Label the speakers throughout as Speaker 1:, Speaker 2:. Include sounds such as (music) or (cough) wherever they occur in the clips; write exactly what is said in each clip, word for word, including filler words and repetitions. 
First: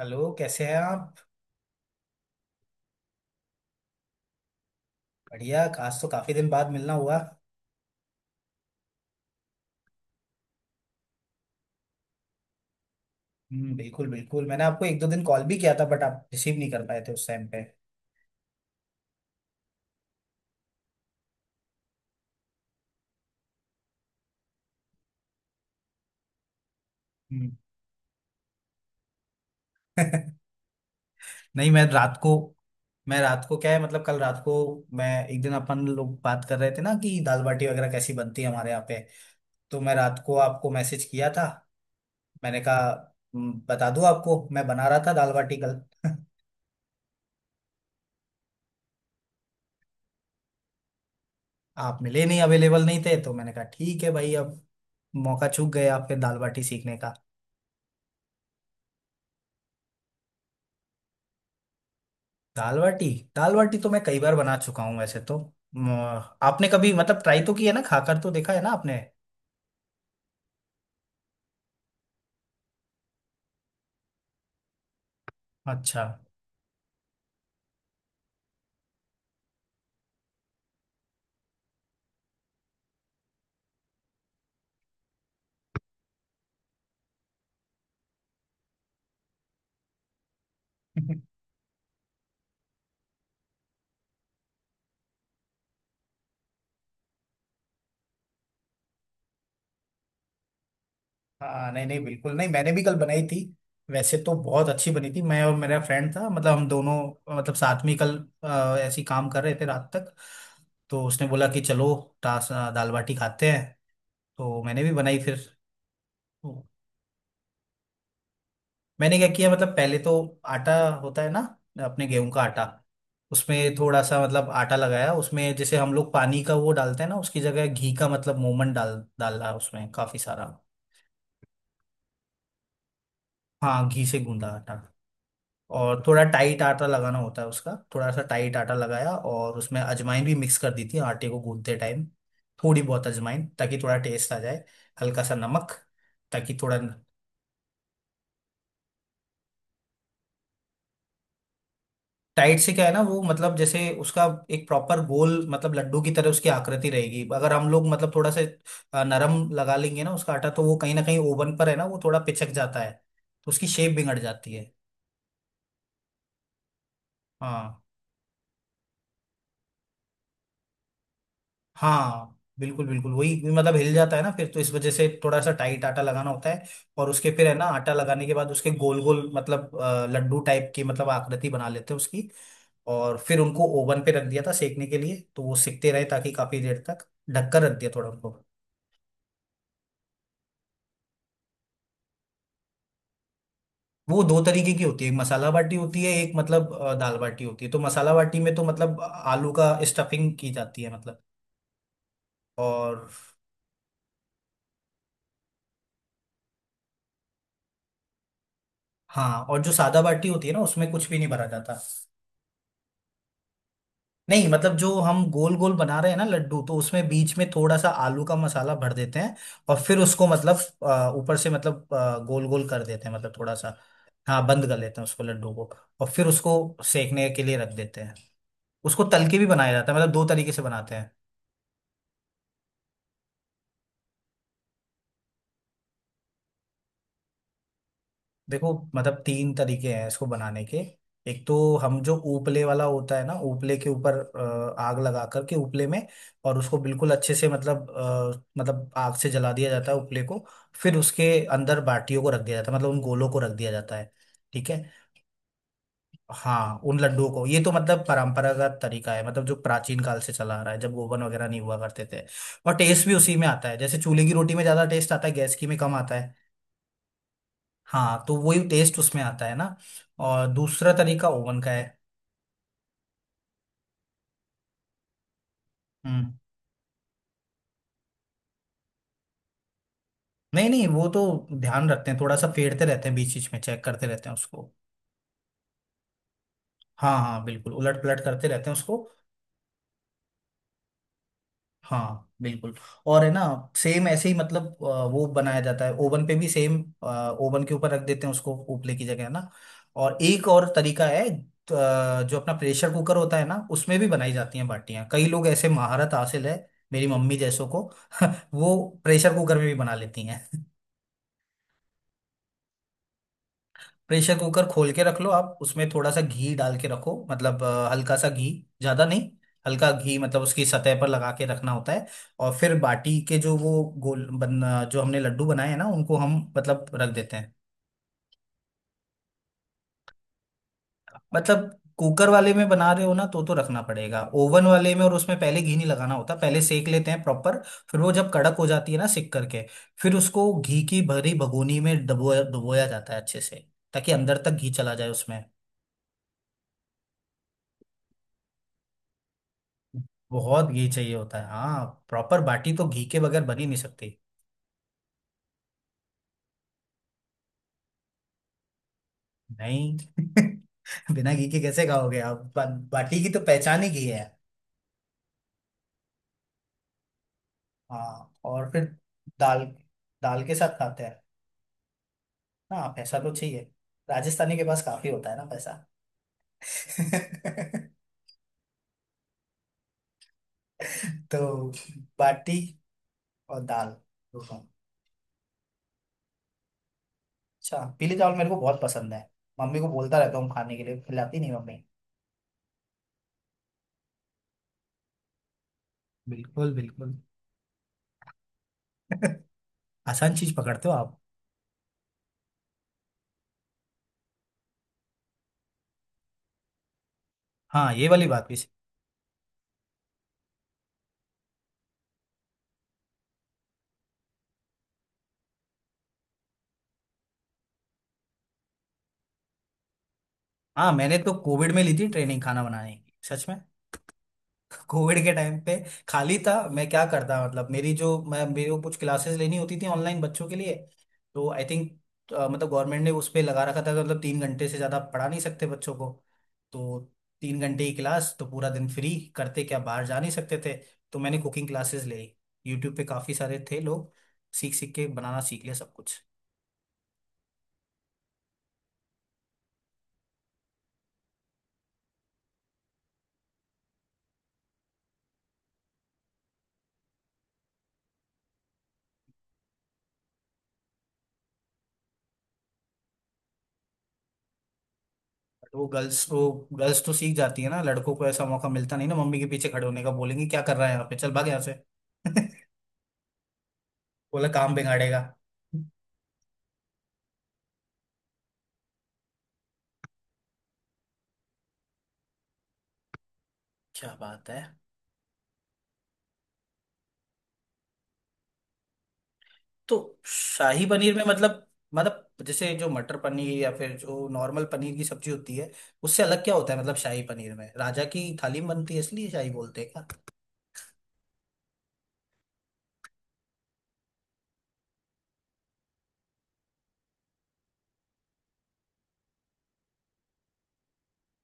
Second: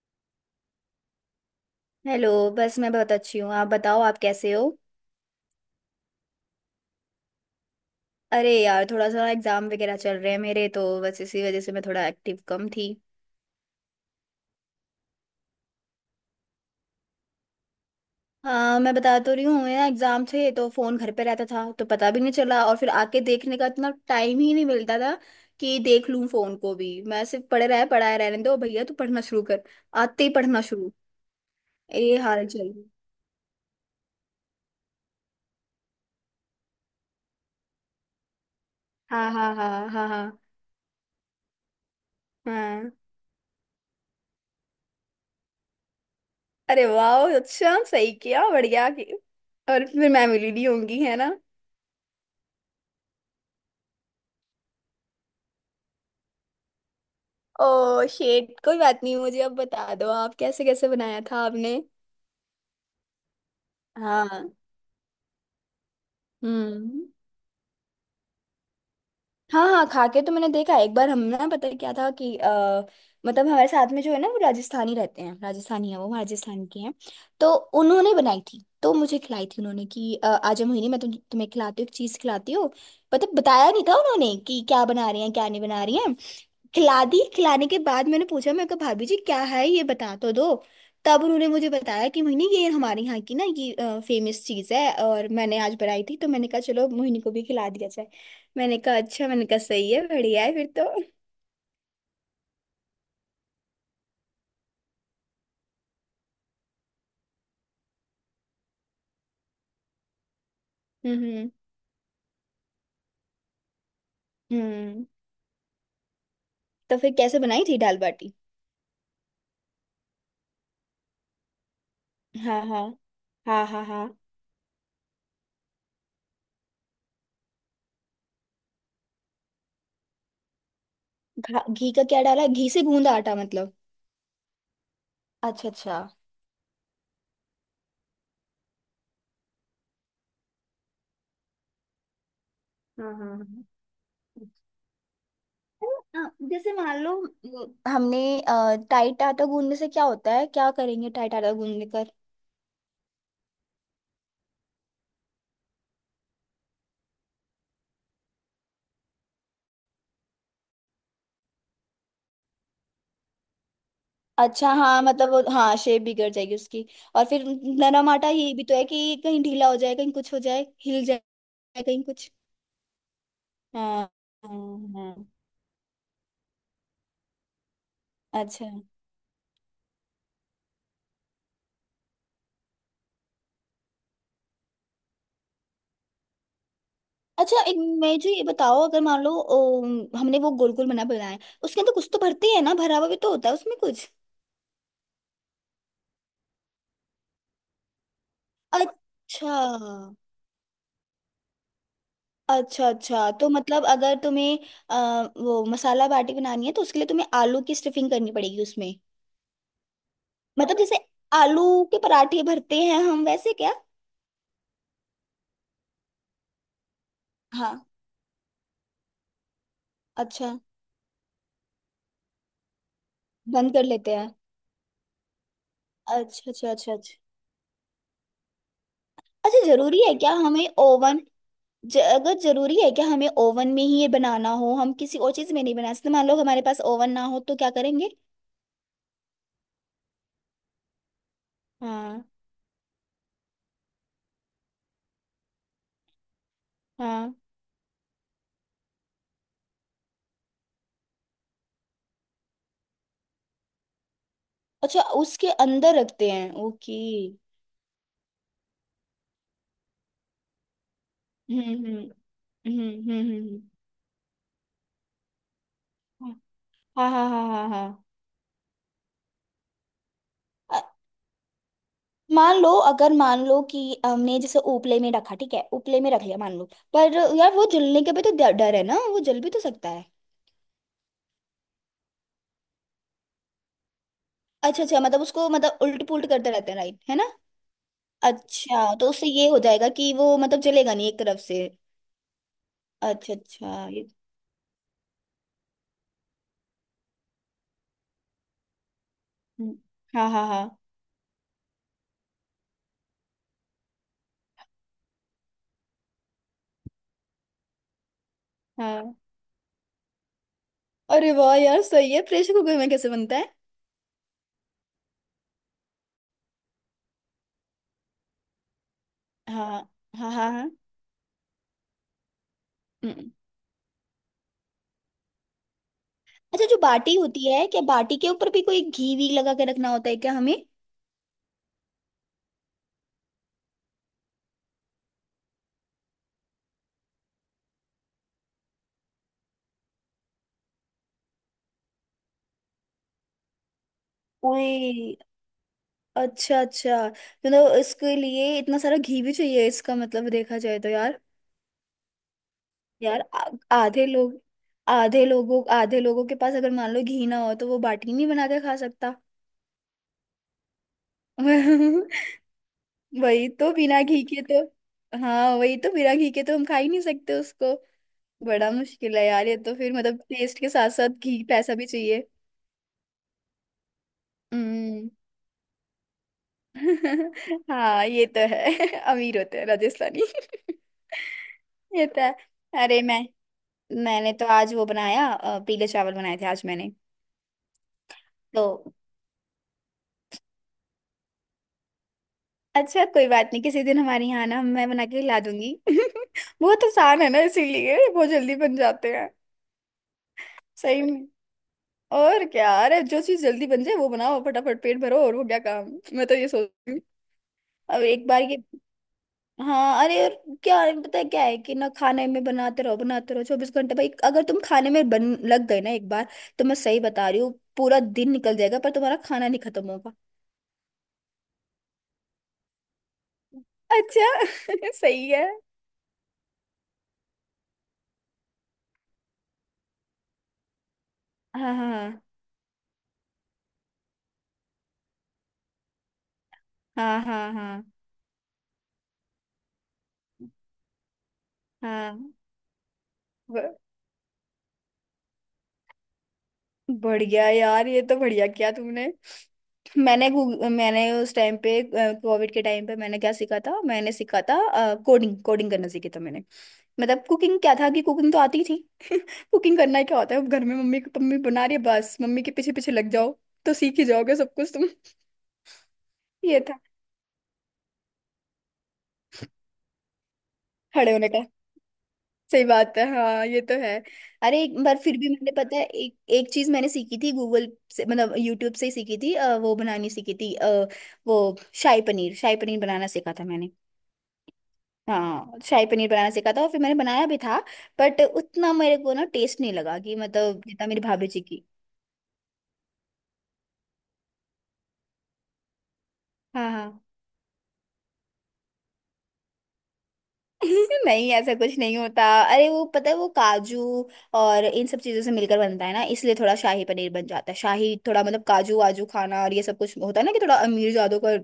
Speaker 1: Hello, कैसे हैं आप?
Speaker 2: हेलो। बस मैं बहुत अच्छी हूँ। आप बताओ आप कैसे हो?
Speaker 1: बढ़िया, आज तो काफी दिन बाद मिलना हुआ।
Speaker 2: अरे यार, थोड़ा सा एग्जाम वगैरह चल रहे हैं मेरे तो, बस इसी वजह से मैं थोड़ा एक्टिव कम थी।
Speaker 1: हम्म, बिल्कुल बिल्कुल, मैंने आपको एक दो दिन कॉल भी किया था बट आप रिसीव नहीं कर पाए थे उस टाइम पे।
Speaker 2: हाँ, मैं बता तो रही हूँ, मेरा एग्जाम थे तो फोन घर पे रहता था तो पता भी नहीं चला, और फिर आके देखने का इतना टाइम ही नहीं मिलता था कि देख लूँ फोन को भी। मैं सिर्फ
Speaker 1: हम्म।
Speaker 2: पढ़े रहे, पढ़ाए रहने दो भैया, तू पढ़ना शुरू कर। आते ही
Speaker 1: (laughs)
Speaker 2: पढ़ना शुरू।
Speaker 1: नहीं, मैं
Speaker 2: ये
Speaker 1: रात को
Speaker 2: हाल चल रही।
Speaker 1: मैं रात को क्या है, मतलब कल रात को मैं एक दिन, अपन लोग बात कर रहे थे ना कि दाल बाटी वगैरह कैसी बनती है हमारे यहाँ पे।
Speaker 2: हाँ, हाँ, हाँ,
Speaker 1: तो मैं
Speaker 2: हाँ,
Speaker 1: रात को
Speaker 2: हाँ,
Speaker 1: आपको मैसेज किया था। मैंने कहा,
Speaker 2: हाँ।
Speaker 1: "हम्म, बता दूं आपको, मैं बना रहा था दाल बाटी कल।" (laughs)
Speaker 2: अरे वाह, अच्छा सही किया, बढ़िया कि। और फिर मैं मिली नहीं होंगी, है ना?
Speaker 1: आप मिले नहीं, अवेलेबल नहीं थे, तो मैंने कहा ठीक है भाई, अब मौका चूक गए आपके दाल बाटी सीखने
Speaker 2: ओ शेट, कोई बात नहीं। मुझे अब बता दो आप कैसे कैसे बनाया था आपने।
Speaker 1: दाल बाटी दाल बाटी तो मैं कई बार
Speaker 2: हाँ।
Speaker 1: बना चुका हूँ वैसे तो। म, आपने कभी
Speaker 2: हम्म।
Speaker 1: मतलब ट्राई तो किया ना, खाकर तो देखा है ना आपने?
Speaker 2: हाँ, हाँ, खा के तो मैंने देखा एक बार। हम ना, पता है क्या था कि आ, मतलब हमारे साथ में जो है ना, वो राजस्थानी रहते हैं, राजस्थानी है,
Speaker 1: अच्छा।
Speaker 2: वो
Speaker 1: (laughs)
Speaker 2: राजस्थान के हैं। तो उन्होंने बनाई थी तो मुझे खिलाई थी उन्होंने कि अ, आज हम मोहिनी, मैं तुम तुम्हें खिलाती हूँ एक चीज़ खिलाती हूँ। मतलब बताया नहीं था उन्होंने कि क्या बना रही हैं क्या नहीं बना रही हैं। खिला दी, खिलाने के बाद मैंने पूछा, मैं कहा भाभी जी क्या है ये, बता तो दो। तब उन्होंने मुझे बताया कि मोहिनी, ये हमारे यहाँ की ना, ये फेमस चीज़ है, और मैंने आज बनाई थी तो मैंने कहा चलो मोहिनी को भी खिला दिया जाए। मैंने कहा अच्छा, मैंने कहा सही है, बढ़िया है फिर तो।
Speaker 1: हाँ, नहीं नहीं, बिल्कुल नहीं, मैंने भी कल बनाई थी। वैसे तो बहुत अच्छी बनी थी। मैं और मेरा फ्रेंड था, मतलब हम दोनों अ, मतलब साथ में ही कल अ, ऐसे ही काम कर रहे थे रात तक। तो उसने बोला
Speaker 2: हम्म।
Speaker 1: कि चलो टा- दाल बाटी खाते हैं। तो मैंने भी
Speaker 2: हम्म।
Speaker 1: बनाई फिर।
Speaker 2: तो फिर कैसे बनाई थी दाल बाटी?
Speaker 1: मैंने क्या किया मतलब, पहले तो आटा होता है ना, अपने गेहूं का
Speaker 2: हाँ,
Speaker 1: आटा।
Speaker 2: हाँ, हाँ,
Speaker 1: उसमें
Speaker 2: हाँ,
Speaker 1: थोड़ा
Speaker 2: हाँ।
Speaker 1: सा मतलब आटा लगाया, उसमें जैसे हम लोग पानी का वो डालते हैं ना, उसकी जगह घी का मतलब मोमन डाल डाला उसमें काफी सारा।
Speaker 2: घा- घी का क्या डाला, घी से गूंदा आटा मतलब?
Speaker 1: हाँ, घी से गूंदा आटा।
Speaker 2: अच्छा अच्छा।
Speaker 1: और थोड़ा टाइट आटा लगाना होता है उसका। थोड़ा सा टाइट आटा लगाया और उसमें अजवाइन भी मिक्स कर दी थी आटे को गूंदते टाइम। थोड़ी बहुत
Speaker 2: हाँ, हाँ,
Speaker 1: अजवाइन,
Speaker 2: हाँ।
Speaker 1: ताकि थोड़ा टेस्ट आ जाए। हल्का सा नमक।
Speaker 2: अ,
Speaker 1: ताकि
Speaker 2: जैसे
Speaker 1: थोड़ा
Speaker 2: मान लो, अ, हमने अ, टाइट आटा गूंदने से क्या होता है, क्या करेंगे टाइट आटा गूंदने कर?
Speaker 1: टाइट से क्या है ना, वो मतलब जैसे उसका एक प्रॉपर गोल, मतलब लड्डू की तरह उसकी आकृति रहेगी। अगर हम लोग मतलब थोड़ा से अ, नरम लगा लेंगे ना उसका आटा, तो वो कहीं ना कहीं ओवन पर है ना, वो थोड़ा पिचक जाता है। तो उसकी शेप बिगड़ जाती है।
Speaker 2: अच्छा हाँ, मतलब वो हाँ, शेप बिगड़ जाएगी उसकी। और फिर
Speaker 1: हाँ
Speaker 2: नरम आटा, ये भी तो है कि कहीं ढीला हो जाए, कहीं कुछ हो जाए, हिल जाए। कहीं कुछ।
Speaker 1: हाँ, बिल्कुल बिल्कुल, वही मतलब हिल
Speaker 2: हाँ,
Speaker 1: जाता है ना फिर
Speaker 2: हाँ,
Speaker 1: तो, इस वजह से
Speaker 2: हाँ।
Speaker 1: थोड़ा सा टाइट आटा लगाना होता है। और उसके फिर है ना, आटा लगाने के बाद
Speaker 2: अच्छा
Speaker 1: उसके गोल गोल मतलब अ, लड्डू टाइप की मतलब आकृति बना लेते हैं उसकी। और फिर उनको ओवन पे रख दिया था सेकने के लिए। तो वो सिकते रहे, ताकि काफी देर तक
Speaker 2: अच्छा,
Speaker 1: ढककर
Speaker 2: एक।
Speaker 1: रख दिया थोड़ा
Speaker 2: मैं जो,
Speaker 1: उनको।
Speaker 2: ये बताओ, अगर मान लो ओ, हमने वो गोल गोल बना बनाए, उसके अंदर कुछ तो भरते हैं ना, भरा हुआ भी तो होता है उसमें कुछ।
Speaker 1: वो दो तरीके की होती है, एक मसाला बाटी होती है, एक मतलब अ, दाल बाटी होती है। तो मसाला बाटी में तो मतलब आलू
Speaker 2: अच्छा
Speaker 1: का स्टफिंग की जाती है मतलब।
Speaker 2: अच्छा
Speaker 1: और
Speaker 2: अच्छा, तो मतलब अगर तुम्हें आ, वो मसाला बाटी बनानी है तो उसके लिए तुम्हें आलू की स्टफिंग करनी पड़ेगी उसमें।
Speaker 1: हाँ, और जो सादा बाटी होती है ना,
Speaker 2: मतलब
Speaker 1: उसमें
Speaker 2: जैसे
Speaker 1: कुछ भी नहीं भरा जाता।
Speaker 2: आलू के पराठे भरते हैं हम, वैसे क्या?
Speaker 1: नहीं मतलब, जो हम गोल गोल बना रहे हैं ना लड्डू, तो उसमें बीच में थोड़ा
Speaker 2: हाँ।
Speaker 1: सा आलू का मसाला भर देते हैं। और फिर उसको मतलब
Speaker 2: अच्छा।
Speaker 1: अ, ऊपर से मतलब गोल गोल कर देते हैं, मतलब थोड़ा
Speaker 2: बंद
Speaker 1: सा।
Speaker 2: कर लेते हैं।
Speaker 1: हाँ, बंद कर लेते हैं उसको, लड्डू को। और फिर
Speaker 2: अच्छा
Speaker 1: उसको
Speaker 2: अच्छा अच्छा अच्छा।
Speaker 1: सेकने के लिए रख देते हैं। उसको तल के भी
Speaker 2: अच्छा
Speaker 1: बनाया जाता है,
Speaker 2: जरूरी
Speaker 1: मतलब
Speaker 2: है
Speaker 1: दो
Speaker 2: क्या
Speaker 1: तरीके से
Speaker 2: हमें
Speaker 1: बनाते हैं।
Speaker 2: ओवन, ज, अगर जरूरी है क्या हमें ओवन में ही ये बनाना, हो हम किसी और चीज में नहीं बना सकते, मान लो हमारे पास ओवन ना हो तो क्या करेंगे?
Speaker 1: देखो, मतलब तीन तरीके हैं इसको बनाने के। एक तो, हम जो
Speaker 2: हाँ,
Speaker 1: उपले वाला होता है ना, उपले के ऊपर अ, आग लगा करके उपले में, और उसको बिल्कुल अच्छे
Speaker 2: हाँ।
Speaker 1: से मतलब अ, मतलब आग से जला दिया जाता है उपले को। फिर उसके अंदर बाटियों को रख दिया जाता है, मतलब उन गोलों को रख दिया जाता है। ठीक है।
Speaker 2: अच्छा उसके अंदर रखते हैं,
Speaker 1: हाँ,
Speaker 2: ओके।
Speaker 1: उन लड्डुओं को। ये तो मतलब परंपरागत तरीका है, मतलब जो प्राचीन काल से चला आ रहा है, जब ओवन वगैरह नहीं
Speaker 2: हम्म,
Speaker 1: हुआ करते
Speaker 2: हम्म,
Speaker 1: थे। और टेस्ट
Speaker 2: हम्म, हम्म,
Speaker 1: भी उसी में
Speaker 2: हम्म,
Speaker 1: आता है, जैसे चूल्हे की रोटी में ज्यादा टेस्ट आता है, गैस की में कम आता है।
Speaker 2: हम्म। हाँ, हाँ, हाँ, हाँ, हाँ।
Speaker 1: हाँ, तो वही टेस्ट उसमें आता है ना। और
Speaker 2: अ,
Speaker 1: दूसरा तरीका ओवन का है।
Speaker 2: मान लो, अगर मान लो कि हमने जैसे उपले में रखा, ठीक है उपले में रख
Speaker 1: हम्म।
Speaker 2: लिया मान लो, पर यार, वो जलने का भी तो डर डर है ना, वो जल भी तो सकता है।
Speaker 1: नहीं नहीं, वो तो ध्यान रखते हैं, थोड़ा सा फेरते रहते हैं, बीच बीच में चेक करते रहते हैं उसको।
Speaker 2: अच्छा अच्छा, मतलब उसको मतलब उल्ट पुल्ट करते रहते हैं, राइट, है
Speaker 1: हाँ
Speaker 2: ना?
Speaker 1: हाँ, बिल्कुल उलट पलट करते रहते हैं
Speaker 2: अच्छा,
Speaker 1: उसको।
Speaker 2: तो उससे ये हो जाएगा कि वो मतलब जलेगा नहीं एक तरफ से।
Speaker 1: हाँ बिल्कुल। और है
Speaker 2: अच्छा
Speaker 1: ना,
Speaker 2: अच्छा
Speaker 1: सेम
Speaker 2: ये।
Speaker 1: ऐसे ही मतलब अ, वो बनाया जाता है ओवन पे भी सेम। ओवन के ऊपर रख देते हैं उसको, उपले की जगह है ना।
Speaker 2: हम्म।
Speaker 1: और
Speaker 2: हाँ, हाँ,
Speaker 1: एक और
Speaker 2: हाँ,
Speaker 1: तरीका है, अ, जो अपना प्रेशर कुकर होता है ना, उसमें भी बनाई जाती हैं बाटियां, कई लोग ऐसे महारत हासिल है, मेरी मम्मी जैसों को। (laughs) वो
Speaker 2: हाँ,
Speaker 1: प्रेशर कुकर में भी बना लेती हैं।
Speaker 2: अरे वाह यार, सही है। प्रेशर कुकर में कैसे बनता है?
Speaker 1: प्रेशर कुकर खोल के रख लो आप, उसमें थोड़ा सा घी डाल के रखो मतलब, अ, हल्का सा घी, ज्यादा नहीं।
Speaker 2: हाँ,
Speaker 1: हल्का घी
Speaker 2: हाँ,
Speaker 1: मतलब
Speaker 2: हाँ,
Speaker 1: उसकी
Speaker 2: हाँ।
Speaker 1: सतह पर लगा के रखना होता है। और फिर बाटी
Speaker 2: हम्म।
Speaker 1: के जो वो गोल बन, जो हमने लड्डू बनाए हैं ना, उनको हम
Speaker 2: अच्छा, जो
Speaker 1: मतलब रख
Speaker 2: बाटी
Speaker 1: देते
Speaker 2: होती
Speaker 1: हैं।
Speaker 2: है, क्या बाटी के ऊपर भी कोई घी वी लगा के रखना होता है क्या हमें?
Speaker 1: मतलब, कुकर वाले में बना रहे हो ना, तो तो रखना पड़ेगा। ओवन वाले में और उसमें पहले घी नहीं लगाना होता, पहले सेक लेते हैं प्रॉपर। फिर वो जब कड़क हो जाती है ना सिक करके, फिर उसको घी की भरी भगोनी में डुबोया डुबोया जाता है अच्छे से, ताकि अंदर तक घी चला जाए
Speaker 2: ओए।
Speaker 1: उसमें।
Speaker 2: अच्छा अच्छा, मतलब इसके लिए इतना सारा घी भी चाहिए, इसका मतलब देखा
Speaker 1: बहुत
Speaker 2: जाए
Speaker 1: घी
Speaker 2: तो
Speaker 1: चाहिए
Speaker 2: यार।
Speaker 1: होता है, हाँ। प्रॉपर बाटी तो घी के
Speaker 2: यार,
Speaker 1: बगैर
Speaker 2: आ-
Speaker 1: बन ही नहीं
Speaker 2: आधे
Speaker 1: सकती।
Speaker 2: लोग, आधे लोगों आधे लोगों के पास अगर मान लो घी ना हो तो वो बाटी नहीं बना के खा सकता।
Speaker 1: नहीं। (laughs) बिना घी के कैसे
Speaker 2: (laughs)
Speaker 1: खाओगे आप? बा, बाटी की तो
Speaker 2: वही तो,
Speaker 1: पहचान ही
Speaker 2: बिना
Speaker 1: घी है।
Speaker 2: घी के तो, हाँ वही तो, बिना घी के तो हम खा ही नहीं सकते उसको।
Speaker 1: हाँ,
Speaker 2: बड़ा
Speaker 1: और फिर
Speaker 2: मुश्किल है यार ये
Speaker 1: दाल,
Speaker 2: तो, फिर मतलब
Speaker 1: दाल के
Speaker 2: टेस्ट के
Speaker 1: साथ
Speaker 2: साथ
Speaker 1: खाते
Speaker 2: साथ
Speaker 1: हैं।
Speaker 2: घी, पैसा भी चाहिए।
Speaker 1: हाँ, पैसा तो चाहिए, राजस्थानी के पास काफी
Speaker 2: हम्म।
Speaker 1: होता है ना पैसा।
Speaker 2: (laughs) हाँ
Speaker 1: (laughs)
Speaker 2: ये तो है। (laughs) अमीर होते हैं राजस्थानी।
Speaker 1: तो
Speaker 2: (laughs) ये तो है।
Speaker 1: बाटी
Speaker 2: अरे मैं,
Speaker 1: और दाल
Speaker 2: मैंने तो
Speaker 1: दोनों।
Speaker 2: आज वो बनाया, अ, पीले चावल बनाए थे आज मैंने।
Speaker 1: अच्छा, पीले चावल मेरे को बहुत
Speaker 2: तो
Speaker 1: पसंद है, मम्मी को बोलता रहता हूँ खाने के लिए, खिलाती नहीं मम्मी।
Speaker 2: अच्छा, कोई बात नहीं, किसी दिन हमारे यहाँ ना मैं बना के ला दूंगी। (laughs)
Speaker 1: बिल्कुल
Speaker 2: बहुत
Speaker 1: बिल्कुल।
Speaker 2: आसान है ना, इसीलिए बहुत जल्दी बन जाते हैं।
Speaker 1: (laughs) आसान चीज पकड़ते हो
Speaker 2: सही
Speaker 1: आप।
Speaker 2: में, और क्या। अरे, जो चीज जल्दी बन जाए वो बनाओ, फटाफट पेट भरो और हो गया काम। मैं तो ये सोचती हूँ।
Speaker 1: हाँ,
Speaker 2: अब
Speaker 1: ये वाली
Speaker 2: एक बार
Speaker 1: बात भी।
Speaker 2: ये, हाँ अरे यार, क्या है, पता है क्या है कि ना, खाने में बनाते रहो बनाते रहो चौबीस घंटे, भाई अगर तुम खाने में बन लग गए ना एक बार, तो मैं सही बता रही हूँ, पूरा दिन निकल जाएगा पर तुम्हारा खाना नहीं खत्म।
Speaker 1: हाँ, मैंने तो कोविड में ली थी ट्रेनिंग खाना बनाने की, सच में।
Speaker 2: अच्छा,
Speaker 1: (laughs)
Speaker 2: (laughs)
Speaker 1: कोविड
Speaker 2: सही
Speaker 1: के
Speaker 2: है।
Speaker 1: टाइम पे खाली था मैं, क्या करता? मतलब मेरी जो, मैं मेरे को कुछ क्लासेस लेनी होती थी ऑनलाइन बच्चों के लिए। तो आई
Speaker 2: हाँ,
Speaker 1: थिंक,
Speaker 2: हाँ,
Speaker 1: मतलब गवर्नमेंट ने उस पे लगा रखा था कि मतलब तीन घंटे से ज़्यादा पढ़ा नहीं सकते बच्चों को। तो
Speaker 2: हाँ, हाँ,
Speaker 1: तीन
Speaker 2: हाँ,
Speaker 1: घंटे की क्लास, तो पूरा दिन फ्री, करते क्या, बाहर जा नहीं सकते थे। तो मैंने कुकिंग क्लासेस ले,
Speaker 2: हाँ।
Speaker 1: यूट्यूब पे काफ़ी सारे
Speaker 2: ब-
Speaker 1: थे लोग, सीख सीख के बनाना सीख लिया सब कुछ।
Speaker 2: बढ़िया यार, ये तो बढ़िया किया तुमने। मैंने गूग- मैंने उस टाइम पे, कोविड के टाइम पे मैंने क्या सीखा था, मैंने सीखा था कोडिंग, कोडिंग करना सीखी था मैंने। मतलब कुकिंग क्या था कि कुकिंग तो आती ही थी। कुकिंग करना क्या होता है, अब घर में मम्मी मम्मी बना रही है बस, मम्मी के पीछे पीछे लग जाओ, तो सीख ही जाओगे सब कुछ तुम।
Speaker 1: वो गर्ल्स, वो
Speaker 2: ये था,
Speaker 1: गर्ल्स तो सीख जाती है ना, लड़कों को ऐसा मौका मिलता नहीं ना, मम्मी के पीछे खड़े होने का, बोलेंगे क्या कर रहा है यहाँ
Speaker 2: खड़े
Speaker 1: पे,
Speaker 2: होने
Speaker 1: चल
Speaker 2: का।
Speaker 1: भाग यहाँ से। (laughs)
Speaker 2: सही बात है, हाँ ये तो है।
Speaker 1: बोला
Speaker 2: अरे
Speaker 1: काम
Speaker 2: एक बार फिर
Speaker 1: बिगाड़ेगा।
Speaker 2: भी मैंने, पता है एक एक चीज मैंने सीखी थी गूगल से, मतलब यूट्यूब से ही सीखी थी, अ, वो बनानी सीखी थी, अ, वो शाही पनीर, शाही पनीर बनाना सीखा था मैंने।
Speaker 1: क्या बात है!
Speaker 2: हाँ शाही पनीर बनाना सीखा था और फिर मैंने बनाया भी था। बट उतना मेरे को ना टेस्ट नहीं
Speaker 1: तो
Speaker 2: लगा, कि मतलब
Speaker 1: शाही
Speaker 2: जितना मेरी
Speaker 1: पनीर में
Speaker 2: भाभी जी की।
Speaker 1: मतलब, मतलब जैसे जो मटर पनीर या फिर जो नॉर्मल पनीर की सब्जी होती है, उससे अलग क्या
Speaker 2: हाँ,
Speaker 1: होता है? मतलब
Speaker 2: हाँ।
Speaker 1: शाही पनीर में राजा की थाली में बनती है, इसलिए शाही बोलते हैं क्या?
Speaker 2: (laughs) नहीं ऐसा कुछ नहीं होता। अरे वो पता है, वो काजू और इन सब चीजों से मिलकर बनता है ना, इसलिए थोड़ा शाही पनीर बन जाता है शाही, थोड़ा मतलब काजू वाजू खाना और ये सब कुछ, होता है ना कि थोड़ा अमीर जादों का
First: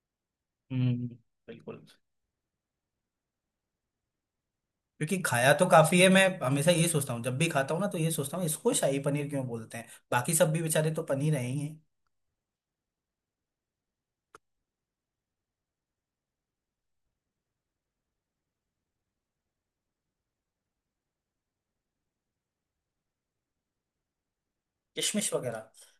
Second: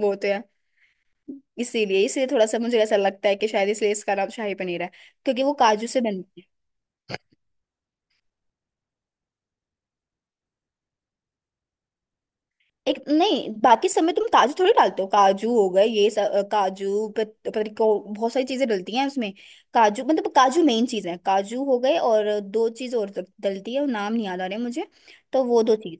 Speaker 2: वो होते हैं,
Speaker 1: हम्म, बिल्कुल।
Speaker 2: इसीलिए इसलिए थोड़ा सा मुझे ऐसा लगता है कि शायद इसलिए इसका नाम शाही पनीर है,
Speaker 1: क्योंकि
Speaker 2: क्योंकि
Speaker 1: खाया
Speaker 2: वो
Speaker 1: तो
Speaker 2: काजू
Speaker 1: काफी
Speaker 2: से
Speaker 1: है, मैं
Speaker 2: बनती है।
Speaker 1: हमेशा ये सोचता हूँ जब भी खाता हूँ ना, तो ये सोचता हूँ इसको शाही पनीर क्यों बोलते हैं, बाकी सब भी बेचारे तो पनीर है ही है।
Speaker 2: एक नहीं, बाकी सब में तुम काजू थोड़ी डालते हो, काजू हो गए, ये सब अ, काजू, प- पता नहीं कौ- बहुत सारी चीजें डलती हैं उसमें। काजू, मतलब काजू मेन चीज है, काजू हो गए, और दो चीज और डल- डलती है, वो नाम नहीं याद आ रहे मुझे।
Speaker 1: किशमिश
Speaker 2: तो वो दो
Speaker 1: वगैरह।
Speaker 2: चीज,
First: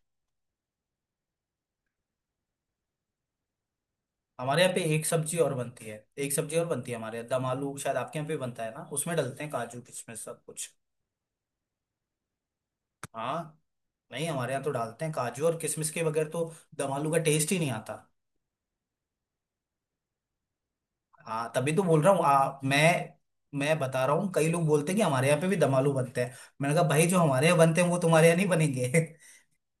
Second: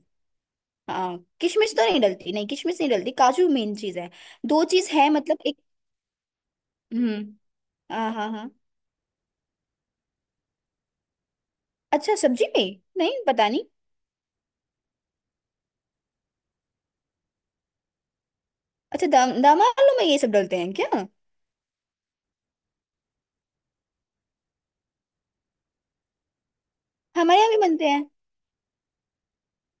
Speaker 2: हाँ किशमिश तो नहीं डलती, नहीं किशमिश नहीं डलती, काजू मेन चीज है।
Speaker 1: हमारे
Speaker 2: दो
Speaker 1: यहाँ पे
Speaker 2: चीज
Speaker 1: एक
Speaker 2: है
Speaker 1: सब्जी
Speaker 2: मतलब,
Speaker 1: और
Speaker 2: एक।
Speaker 1: बनती है, एक सब्जी और बनती है हमारे यहाँ
Speaker 2: हम्म।
Speaker 1: दम आलू, शायद
Speaker 2: हाँ,
Speaker 1: आपके यहाँ
Speaker 2: हाँ,
Speaker 1: पे
Speaker 2: हाँ।
Speaker 1: बनता है ना, उसमें डलते हैं काजू किशमिश सब कुछ।
Speaker 2: अच्छा सब्जी में? नहीं पता
Speaker 1: हाँ,
Speaker 2: नहीं।
Speaker 1: नहीं हमारे यहाँ तो डालते हैं काजू, और किशमिश के बगैर तो दम आलू का टेस्ट ही नहीं आता।
Speaker 2: अच्छा दम दम आलू में ये सब डलते हैं क्या?
Speaker 1: हाँ, तभी तो बोल रहा हूँ। आ, मैं मैं बता रहा हूँ, कई लोग बोलते हैं कि हमारे यहाँ पे भी दम आलू बनते हैं। मैंने कहा भाई, जो
Speaker 2: हमारे
Speaker 1: हमारे
Speaker 2: यहाँ
Speaker 1: यहाँ
Speaker 2: भी
Speaker 1: बनते
Speaker 2: बनते
Speaker 1: हैं वो
Speaker 2: हैं।
Speaker 1: तुम्हारे यहाँ नहीं बनेंगे।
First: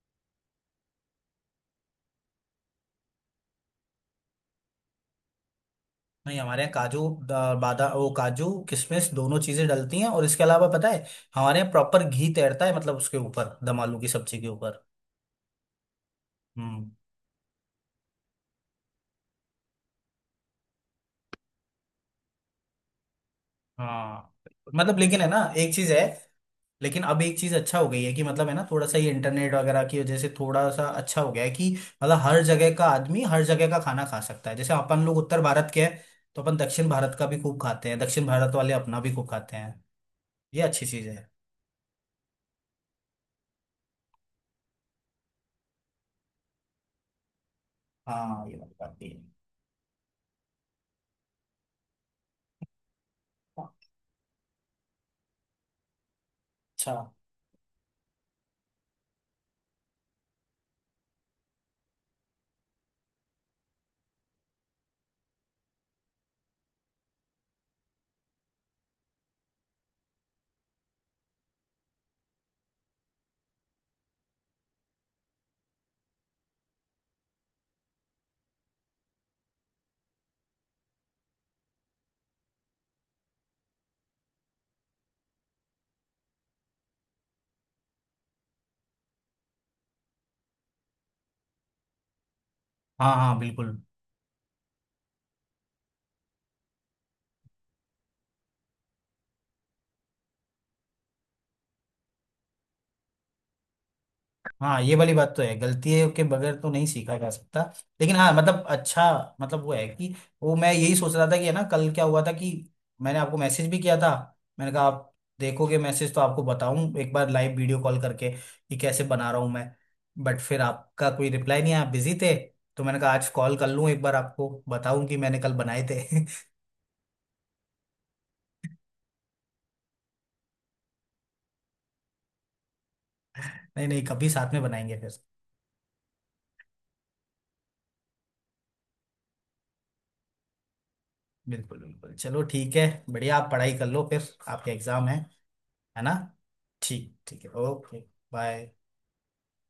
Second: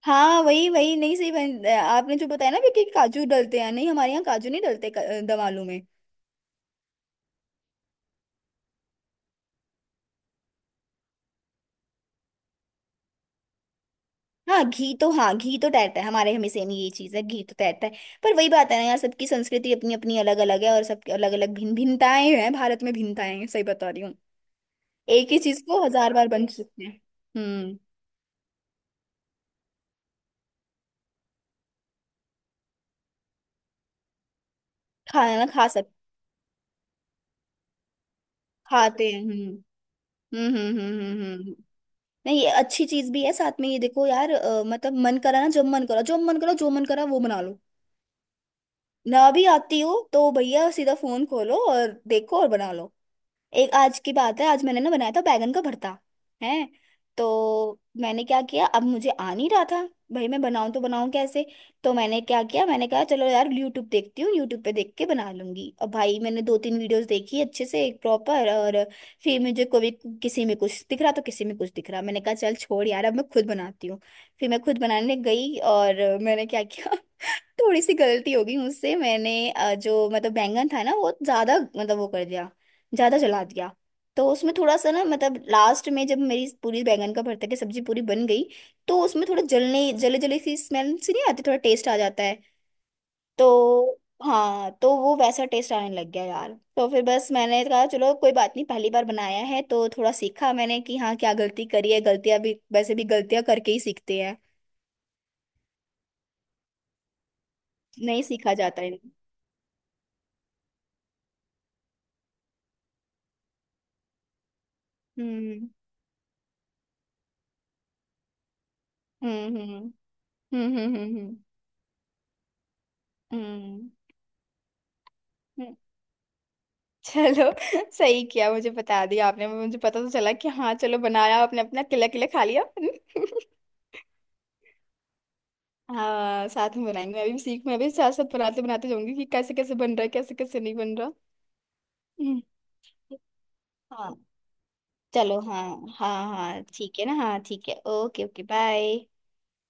Speaker 2: हाँ वही, वही नहीं सही बन, आपने जो बताया ना भी कि काजू डलते हैं, नहीं हमारे यहाँ काजू नहीं डलते, क- दम आलू में।
Speaker 1: (laughs) नहीं हमारे यहाँ काजू, द- बादा, वो काजू किशमिश दोनों चीजें डलती हैं, और इसके अलावा पता है, हमारे यहाँ प्रॉपर घी तैरता है, मतलब उसके ऊपर दम आलू की सब्जी के
Speaker 2: हाँ
Speaker 1: ऊपर।
Speaker 2: घी तो, हाँ घी तो तैरता है हमारे, हमें सेम
Speaker 1: हम्म।
Speaker 2: ये चीज़ है, घी तो तैरता है। पर वही बात है ना यार, सबकी संस्कृति अपनी अपनी अलग अलग है, और सबकी अलग अलग भिन्न भिन्नताएं हैं, भारत में भिन्नताएं हैं, सही बता रही हूँ।
Speaker 1: हाँ, मतलब लेकिन है
Speaker 2: एक ही
Speaker 1: ना
Speaker 2: चीज
Speaker 1: एक
Speaker 2: को
Speaker 1: चीज है,
Speaker 2: हजार बार बन सकते हैं।
Speaker 1: लेकिन अब एक चीज अच्छा
Speaker 2: हम्म।
Speaker 1: हो गई है कि मतलब है ना, थोड़ा सा ये इंटरनेट वगैरह की वजह से थोड़ा सा अच्छा हो गया है कि मतलब, हर जगह का आदमी हर जगह का खाना खा सकता है। जैसे अपन लोग उत्तर
Speaker 2: खाना खा
Speaker 1: भारत के
Speaker 2: सक,
Speaker 1: हैं, तो अपन दक्षिण भारत का भी खूब खाते हैं, दक्षिण भारत वाले अपना
Speaker 2: खाते
Speaker 1: भी
Speaker 2: हैं।
Speaker 1: खूब
Speaker 2: हम्म,
Speaker 1: खाते हैं।
Speaker 2: हम्म,
Speaker 1: ये
Speaker 2: हम्म,
Speaker 1: अच्छी
Speaker 2: हम्म,
Speaker 1: चीज
Speaker 2: हम्म,
Speaker 1: है।
Speaker 2: हम्म। हम्म। नहीं, ये अच्छी चीज भी है साथ में। ये देखो यार, अ, मतलब मन करा ना, जब मन करा, जब मन करा, जो मन करा वो बना लो।
Speaker 1: हाँ, ये बात भी
Speaker 2: मैं
Speaker 1: है।
Speaker 2: अभी आती हूँ तो भैया सीधा फोन खोलो और देखो और बना लो। एक आज की बात है, आज मैंने ना बनाया था बैगन का भरता है,
Speaker 1: अच्छा।
Speaker 2: तो मैंने क्या किया, अब मुझे आ नहीं रहा था, भाई मैं बनाऊं तो बनाऊं कैसे? तो मैंने क्या किया, मैंने कहा चलो यार यूट्यूब देखती हूँ, यूट्यूब पे देख के बना लूंगी, और भाई मैंने दो तीन वीडियोस देखी अच्छे से, एक प्रॉपर, और फिर मुझे कभी, किसी में कुछ दिख रहा तो किसी में कुछ दिख रहा, मैंने कहा चल छोड़ यार, अब मैं खुद बनाती हूँ। फिर मैं खुद बनाने गई और मैंने क्या किया, (laughs) थोड़ी सी गलती हो गई मुझसे, मैंने अ, जो मतलब बैंगन था ना, वो ज्यादा मतलब वो कर दिया, ज्यादा जला दिया। तो उसमें थोड़ा सा ना मतलब, लास्ट में जब मेरी पूरी बैंगन का भरता की सब्जी पूरी बन गई, तो उसमें थोड़ा जलने, जले जले सी स्मेल सी नहीं आती, थोड़ा टेस्ट आ जाता है,
Speaker 1: हाँ हाँ, बिल्कुल।
Speaker 2: तो हाँ तो वो वैसा टेस्ट आने लग गया यार। तो फिर बस मैंने कहा चलो कोई बात नहीं, पहली बार बनाया है तो थोड़ा सीखा मैंने कि हाँ क्या गलती करी है, गलतियां भी वैसे भी गलतियां करके ही सीखते हैं,
Speaker 1: हाँ, ये वाली बात तो है, गलतियों के बगैर तो नहीं सीखा जा सकता। लेकिन
Speaker 2: नहीं
Speaker 1: हाँ,
Speaker 2: सीखा
Speaker 1: मतलब,
Speaker 2: जाता है।
Speaker 1: अच्छा, मतलब वो है कि, वो मैं यही सोच रहा था कि है ना, कल क्या हुआ था कि मैंने आपको मैसेज भी किया था। मैंने कहा, आप
Speaker 2: हम्म,
Speaker 1: देखोगे मैसेज तो आपको बताऊं एक बार, लाइव वीडियो कॉल करके कि कैसे बना रहा हूं
Speaker 2: हम्म, हम्म,
Speaker 1: मैं।
Speaker 2: हम्म।
Speaker 1: बट फिर
Speaker 2: हम्म, हम्म,
Speaker 1: आपका
Speaker 2: हम्म,
Speaker 1: कोई
Speaker 2: हम्म,
Speaker 1: रिप्लाई नहीं आया, आप बिजी थे। तो मैंने कहा आज कॉल कर लूं,
Speaker 2: हम्म।
Speaker 1: एक बार आपको बताऊं कि मैंने कल
Speaker 2: हम्म।
Speaker 1: बनाए थे।
Speaker 2: चलो, (laughs) सही किया मुझे बता दिया आपने, मुझे पता तो चला कि हाँ चलो बनाया आपने, अपना किला किला खा लिया। (laughs)
Speaker 1: (laughs) नहीं नहीं, कभी साथ में बनाएंगे फिर।
Speaker 2: हाँ साथ में बनाएंगे, मैं भी सीख मैं भी साथ साथ बनाते बनाते जाऊंगी कि कैसे कैसे बन रहा है, कैसे कैसे नहीं बन रहा।
Speaker 1: बिल्कुल बिल्कुल, चलो
Speaker 2: हम्म।
Speaker 1: ठीक है। बढ़िया, आप पढ़ाई कर लो
Speaker 2: हाँ
Speaker 1: फिर, आपके एग्जाम है
Speaker 2: चलो, हाँ।
Speaker 1: है ना?
Speaker 2: हाँ, हाँ ठीक है ना,
Speaker 1: ठीक,
Speaker 2: हाँ
Speaker 1: ठीक है,
Speaker 2: ठीक है,
Speaker 1: okay,
Speaker 2: okay okay,
Speaker 1: bye.
Speaker 2: Bye.